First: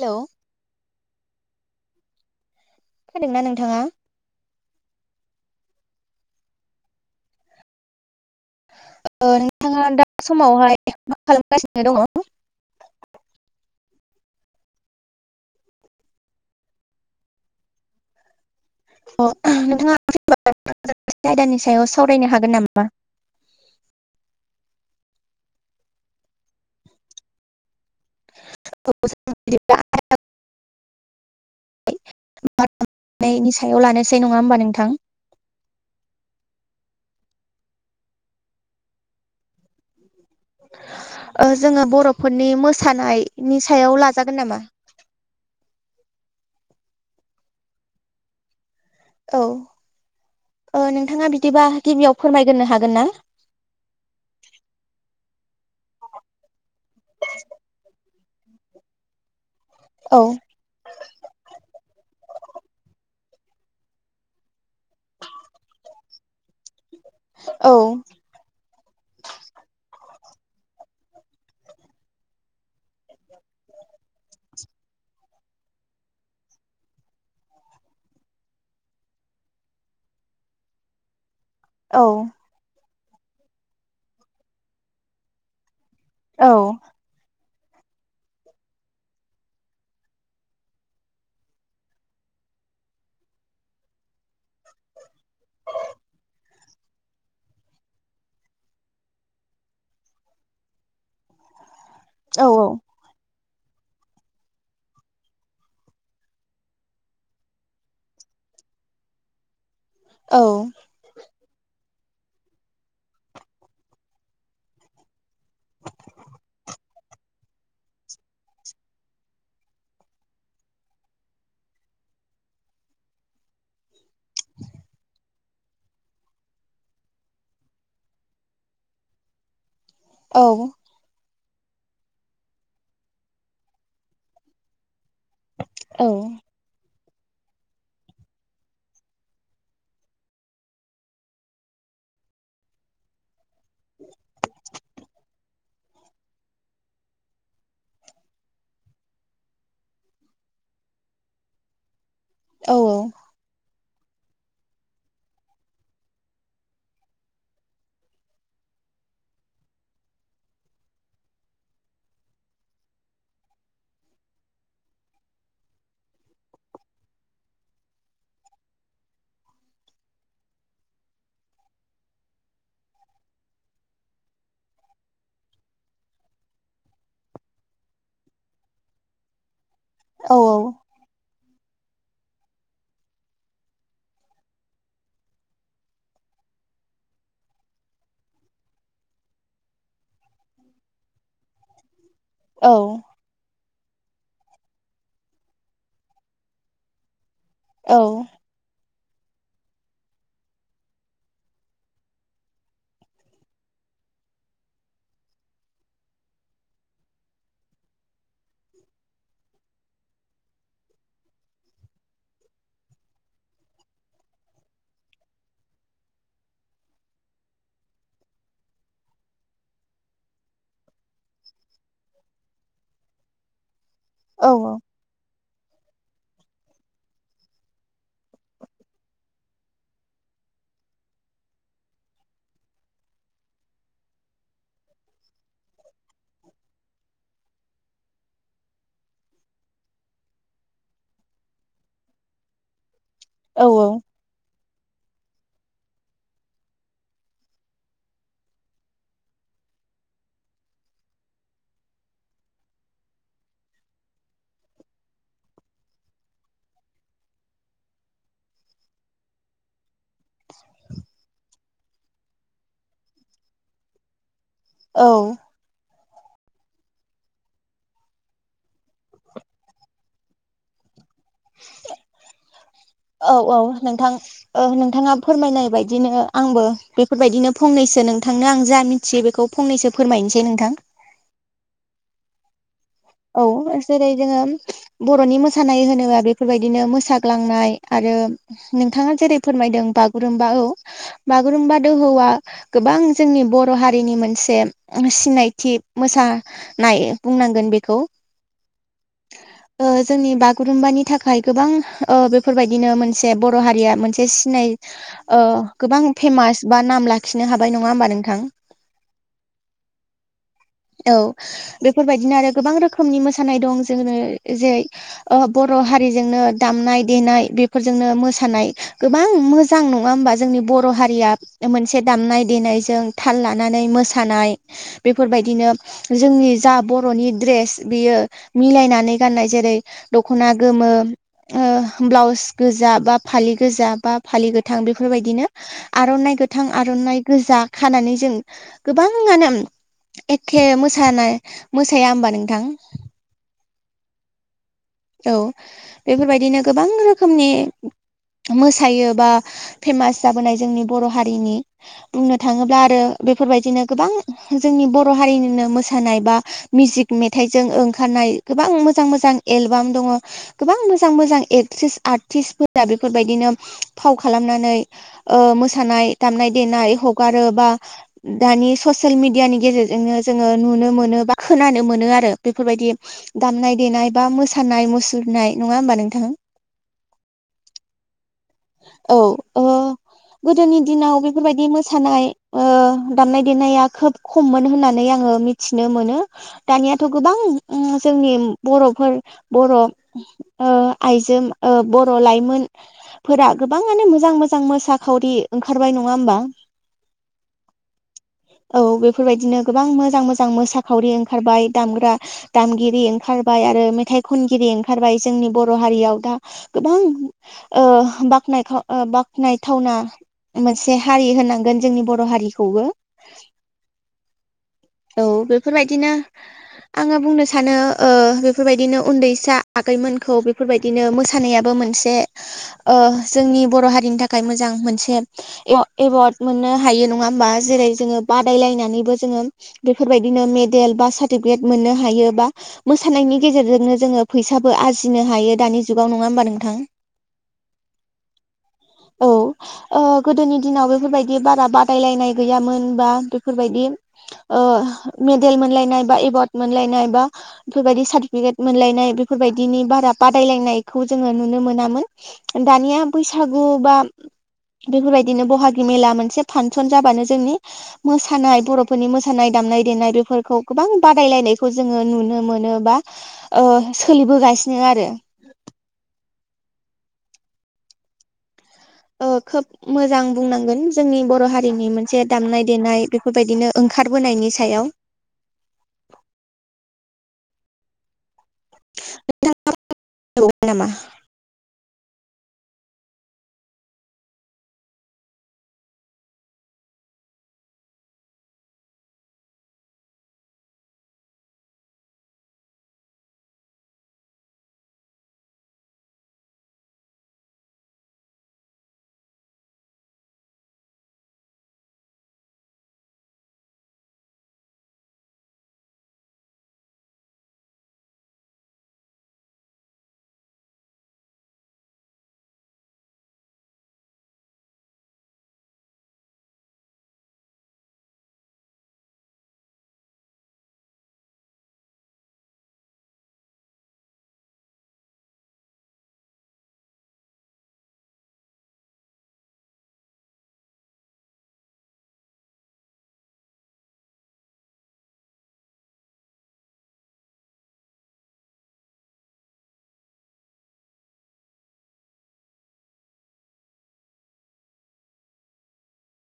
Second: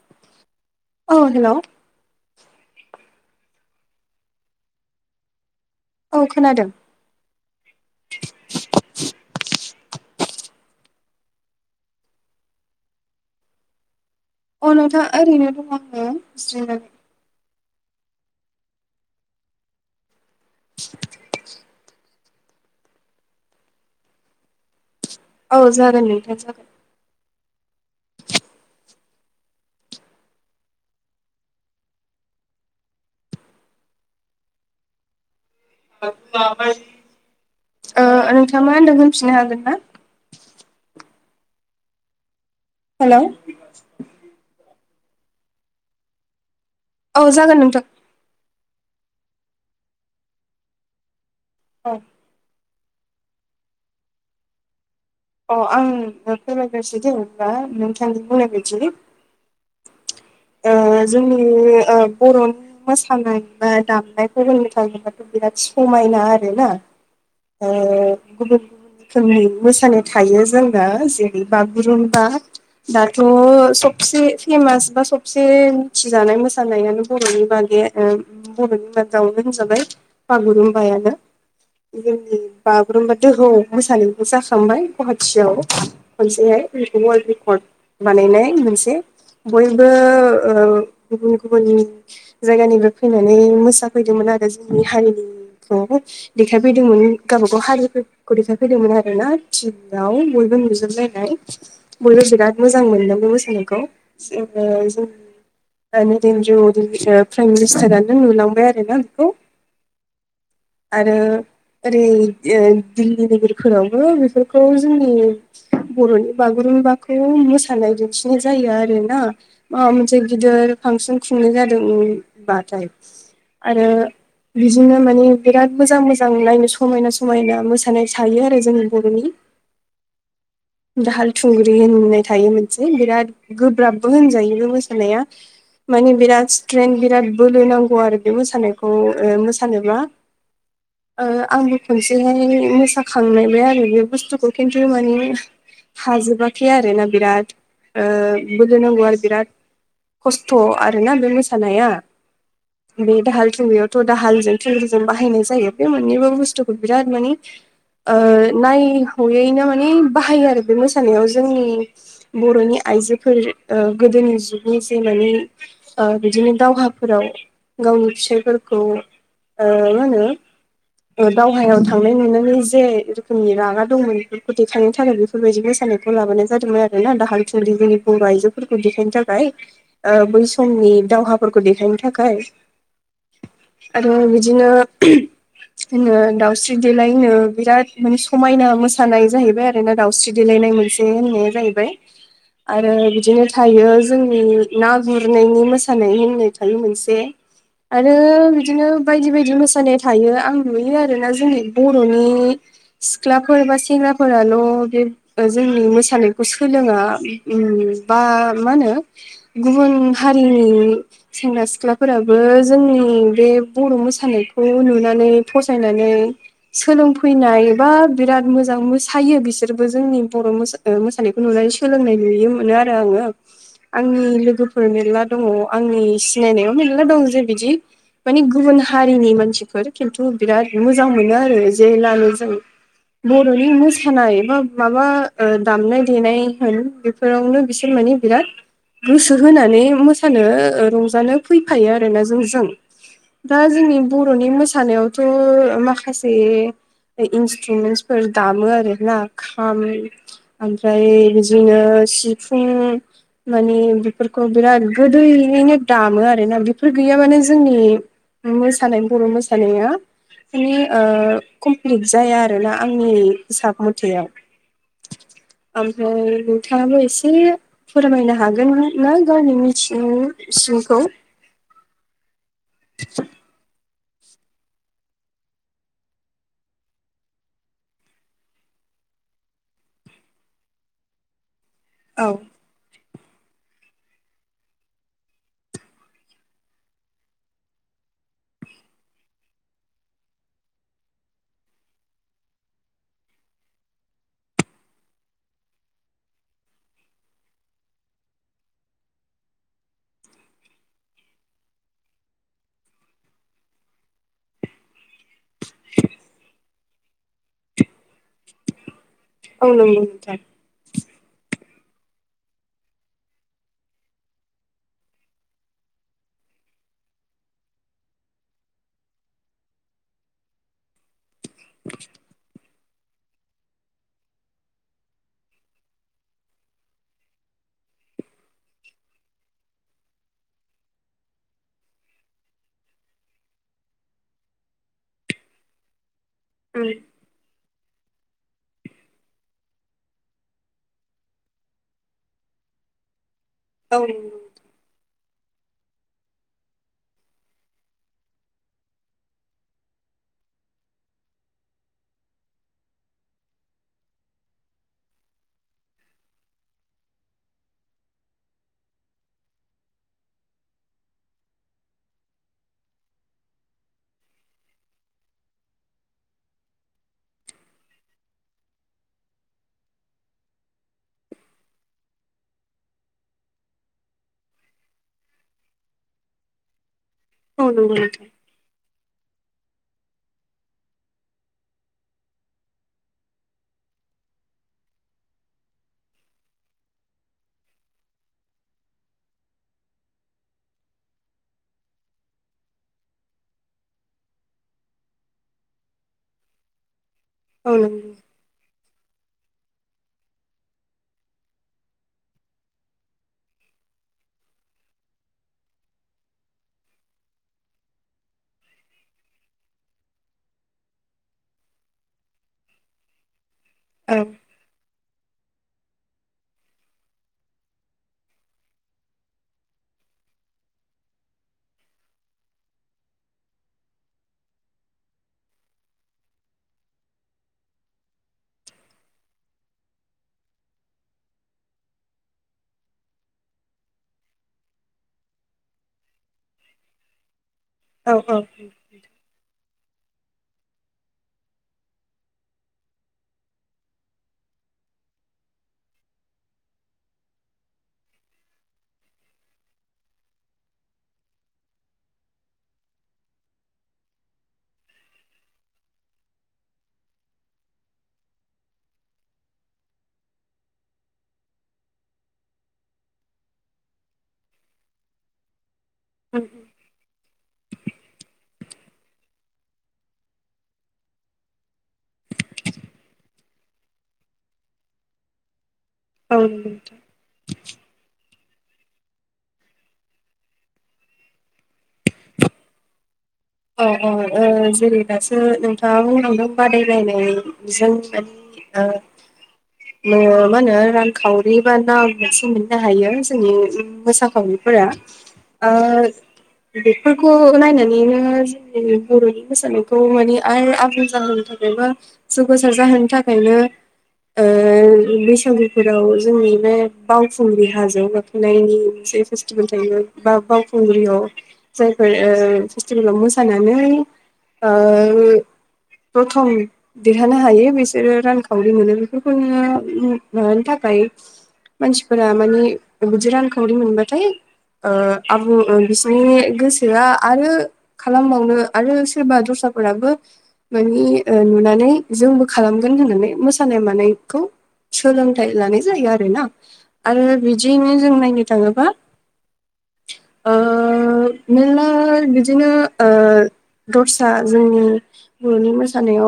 Hello औ hello खोनादोंना नोंथाङा औ खोनादों नोंथाङा दा समावहाय मा खालामगासिनो दङ अ नोंथां ओरैनो दं आंनो जिरायनानै अ नोंथाङा [unintelligible] आयदानि सायाव सावरायनो हागोन नामा औ जागोन नोंथां जागोन औ जों‌ बिदिब्ला [inaudible] [unintelligible] नि सायाव लानोसै नङा होमबा नोंथां [inaudible] ओ नोंथाङा मा होनदों होनफिननो हागोन ना ओ जोङो बर'फोरनि हेलौ मोसानायनि सायाव लाजागोन नामा औ जागोन नोंथां औ ओ नोंथाङा बिदिबा औ गिबियाव फोरमायगोरनो हागोन ना अ आं फोरमायग्रोसै जेनेबा नोंथांनि बुंनाय बायदिनो औ ओ जोंनि ओ बर'नि मोसानाय बा दामनायफोरनि थाखायबाथ' बिराद समायना आरोना औ गुबुनु गुबुन रोखोमनि मोसानाय थायो जोंना जेरै बागुरुम्बा दाथ' सबसे फेमास बा सबसे मिथिजानाय मोसानायानो बर'नि बागै बर'नि मादाव होनजाबाय बागुरुम्बायानो औ जोंनि बागुरुम्बा दोहौ मोसानायबो जाखांबाय गुवाहाटियाव औ खनसेहाय ओरै अवार्ड रेकर्ड बानायनाय मोनसे बयबो ओ गुबुन गुबुन जायगानिफ्राय फैनानै मोसाफैदोंमोन आरो जोंनि हारिनिखौ देखायफैदोंमोन गावबागाव हारिफोरखौ देखायफैदोंमोन आरो ना राव बयबो नुजोबलायनाय बयबो औ बिराद मोजां मोनदों बे मोसानायखौ जोङो जोंनि जोङा नरेन्द्र मदि ओ प्राइम मिनिस्टारानो नुलांबाय आरो ना बेखौ औ आरो ओरै ओ दिल्ली नोगोरफोरावबो बेफोरखौ जोंनि बर'नि बागुरुम्बाखौ मोसानाय दिन्थिनाय जायो आरोना माबा मोनसे गिदोर फांसन खुंनाय जादोंबाथाय आरो बिदिनो माने बिराद मोजां मोजां नायनो समायना समायना मोसानाय थायो आरो जोंनि बर'नि औ दाहाल थुंग्रि होननाय थायो मोनसे बिराद गोब्राबबो होनजायो बे मोसानाया औ मानि बिराद स्ट्रेन् बिराद बोलो नांगौ आरो बे मोसानायखौ ओ मोसानोबा ओ आंबो खनसेहाय मोसाखांनायबाय आरो बे बुस्थुखौ खिन्थु माने [inaudible] हाजोबाखै आरो ना बिराद ओ बोलो नांगौ आरो बिराद खस्थ' आरोना बे मोसानाया औ बे दाहाल थुंगियाव थ' दाहालजों थुंग्रिजों बाहायनाय जायो बे मोननैबो बुस्थुखौ बिराद मानि ओ नायहयैनो माने बाहायो आरो बे मोसानायाव जोंनि बर'नि आइजोफोर ओ गोदोनि जुगनि जि माने ओ बिदिनो दावहाफोराव गावनि फिसायफोरखौ ओ मा होनो ओ दावहायाव थांनाय नुनानै जे रोखोमनि रागा दंमोन बेखौ देखायनो थाखाय बेफोर बायदि मोसानायखौ लाबोनाय जादोंमोन आरोना दाहाल थुंलि जोंनि बर' आइजो फोरखौ देखायनो थाखाय ओ औ बै समनि दावहाफोरखौ देखायनो थाखाय आरो बिदिनो जोङो दाउस्रि देलायनो बिराद माने समायना मोसानाय जाहैबाय आरोना दावस्रि देलायनाय मोनसे होननाया जाहैबाय औ आरो बिदिनो थायो जोंनि ना गुरनायनि मोसानाय होननाय थायो मोनसे। आरो औ बिदिनो बायदि बायदि मोसानाय थायो आं नुयो आरोना जोंनि बर'नि सिख्ला फोरबा सेंग्राफोराल' बे ओ जोंनि मोसानायखौ सोलोङा उम बा मा होनो? गुबुन हारिनि सेंग्रा सिख्लाफोराबो जोंनि बे बर' मोसानायखौ नुनानै फसायनानै सोलोंफैनाय बा बिराद मोजां मोसायो बिसोरबो जोंनि बर' मो ओ मोसानायखौ नुनानै सोलोंनाय नुय मोनो आरो आङो [inaudible] आंनि लोगोफोर मेरला दङ' आंनि सिनायनायाव मेरला दं जे बिदि मानि गुबुन हारिनि मानसिफोर खिन्थु बिराद मोजां मोनो आरो जेलानो जों बर'नि मोसानाय बा माबा दामनाय देनाय होन फोरावनो बिसोर माने बिराद गोसो होनानै मोसानो रंजानो फैफायो आरोना जोंजों। दा औ जोंनि बर'नि मोसानायाव माखासे इन्सट्रुमेन्ट फोर दामो आरो ना खाम ओमफ्राय बिदिनो सिफुं मानि बेफोरखौ बिराद गोदैयैनो दामो आरोना बेफोर गैया माने जोंनि मोसानाय बर' मोसानाया माने ओ कमप्लिट जाया आरोना आंनि हिसाब मथेवाव। औ ओमफ्राय नोंथाङाबो एसे फोरमायनो हागोन ना गावनि मिथि सिंखौ औ औ नोंथां नोंथाङा फोरमायनाय बायदिनो आंबो बेफोरबायदिनो फंनैसो नोंथांनो आं जा मिथि थि बेखौ फंनैसो फोरमायनोसै नोंथां। औ औ जेरै जोङो बर'नि मोसानाय होनोबा बेफोरबायदिनो मोसाग्लांनाय आरो नोंथाङा जेरै फोरमायदों बागुरुम्बा औ बागुरुम्बा दोहौआ गोबां जोंनि बर' हारिनि मोनसे सिनायथि मोसा नाय बुंनांगोन बेखौ। ओ जोंनि बागुरुमबानि थाखाय गोबां ओ बेफोरबायदिनो मोनसे बर' हारिया मोनसे सिनाय गोबां फेमास बा नाम लाखिनो हाबाय नङा होमबा नोंथां? औ नंगौ नोंथां। औ बेफोरबायदिनो आरो गोबां रोखोमनि मोसानाय दं जोङो जेरै बर' हारिजोंनो दामनाय देनाय बेफोरजोंनो मोसानाय गोबां मो मोजां नङा होमबा जोंनि बर' हारिया मोनसे दामनाय देनायजों थाल लानानै मोसानाय बेफोरबायदिनो जोंनि जा बर'नि द्रेस बियो मिलायनानै गाननाय जेरै दख'ना गोमो ओ ब्लाउस गोजा बा फालि गोजा बा फालि गोथां बेफोरबायदिनो आर'नाइ गोथां उम आर'नाइ गोजा खानानै जों गोबाङानो एखे मोसानाय मोसाया होनबा नोंथां? औ औ बेफोरबायदिनो गोबां रोखोमनि मोसायो बा फेमास जाबोनाय जोंनि बर' हारिनि बुंनो थाङोब्ला आरो बेफोरबायदिनो गोबां जोंनि बर' हारिनिनो मोसानाय बा मिउजिक मेथाइजों ओंखारनाय गोबां मोजां मोजां एलबाम दङ गोबां मोजां मोजां एक्ट्रिस आर्टिस्टफोरा बेफोरबायदिनो फाव खालामनानै मोसानाय दामनाय देनाय हगारो बा दानि ससियेल मिडियानि गेजेरजोंनो जोङो नुनो मोनो बा खोनानो मोनो आरो बेफोरबायदि दामनाय देनाय बा मोसानाय मुसुरनाय नङा होमबा नोंथां औ नंगौ नोंथां औ अ गोदोनि दिनाव बेफोरबायदि मोसानाय दामनाय देनाया खोब खममोन होननानै आङो मिथिनो मोनो दानियाथ' गोबां जोंनि बर'फोर बर' आइजो बर' लाइमोन फोर गोबां मानो मोजां मोजां मोसाखावरि ओंखारबाय नङा होमबा औ औ बेफोरबायदिनो गोबां मोजां मोजां मोसाखावरि ओंखारबाय दामग्रा दामगिरि ओंखारबाय आरो मेथाइ खनगिरि ओंखारबाय जोंनि बर' हारियाव दा गोबां बाखनाय बाख्नायथावना मोनसे हारि होनांगोन जोंनि बर' हारिखौबो औ औ बेफोरबायदिनो आङो बुंनो सानो बेफोरबायदिनो उन्दैसा आगैमोनखौ बेफोरबायदि बिदिनो मोसानायाबो मोनसे जोंनि बर' हारिनि थाखाय मोजां मोनसे एवार्ड मोननो हायो नङा होमबा जेरै जोङो बादायलायनानैबो जोङो बेफोरबायदिनो मेडेल बा सार्टिफिकेट मोननो हायो बा मोसानायनि गेजेरजोंनो जोङो फैसाबो आरजिनो हायो दानि जुगाव नङा होमबा नोंथां औ औ औ गोदोनि दिनाव बेफोरबायदि बारा बादायलायनाय गैयामोन बा बेफोरबायदि मेडेल मोनलायनाय बा एवार्ड मोनलायनाय बा बेफोरबायदि सार्टिफिकेट मोनलायनाय बेफोरबायदिनि बारा बादायलायनायखौ जोङो नुनो मोनामोन दानिया बैसागु बा बेफोरबायदिनो बहागि मेला मोनसे फांसन जाबानो जोंनि मोसानाय बर'फोरनि मोसानाय दामनाय देनाय बेफोरखौ गोबां बादायलायनायखौ जोङो नुनो मोनो बा सोलिबोगासिनो आरो उ [inaudible] अ खोब मोजां बुंनांगोन जोंनि बर' हारिनि मोनसे दामनाय देनाय बेफोरबायदिनो ओंखारबोनायनि सायाव औ नोंथाङ नामा अ अ जेरै दासो नोंथाङा बुंलांदों बादायलायनाय जों [unintelligible] [inaudible] मा होनो रांखावरि बा ना मोनसे मोननो हायो जोंनि मोसाखावरिफोरा बेफोरखौ नायनानैनो जोंनि बर'नि मोसानायखौ माने आ आबुं जाहोनो थाखायबा जौगासार जाहोनो थाखायनो बैसागुफोराव जोंनि बे बावखुंग्रि हाजो नायनि मोनसे फेस्टिभेल थायो बा बावखुंग्रियाव जायफोर फेस्टिभेलाव मोसानानै। प्रथम देरहानो हायो बिसोरो रांखावरि मोनो बेफोरखौ नोङो माबानो थाखाय। मानसिफोरा मानिे बिदि रांखावरि मोनबाथाय आबुं बिसोरनि गोसोआ आरो खालामबावनो आरो सोरबा दस्राफोराबो मानि नुनानै जोंबो खालामगोन होननानै मोसानाय मानायखौ सोलोंथाइ लानाय जायो आरोना आरो बिदिैनो जों नायनो थाङोबा। मेर्ला बिदिनो दस्रा जोंनि बर'नि मोसानायाव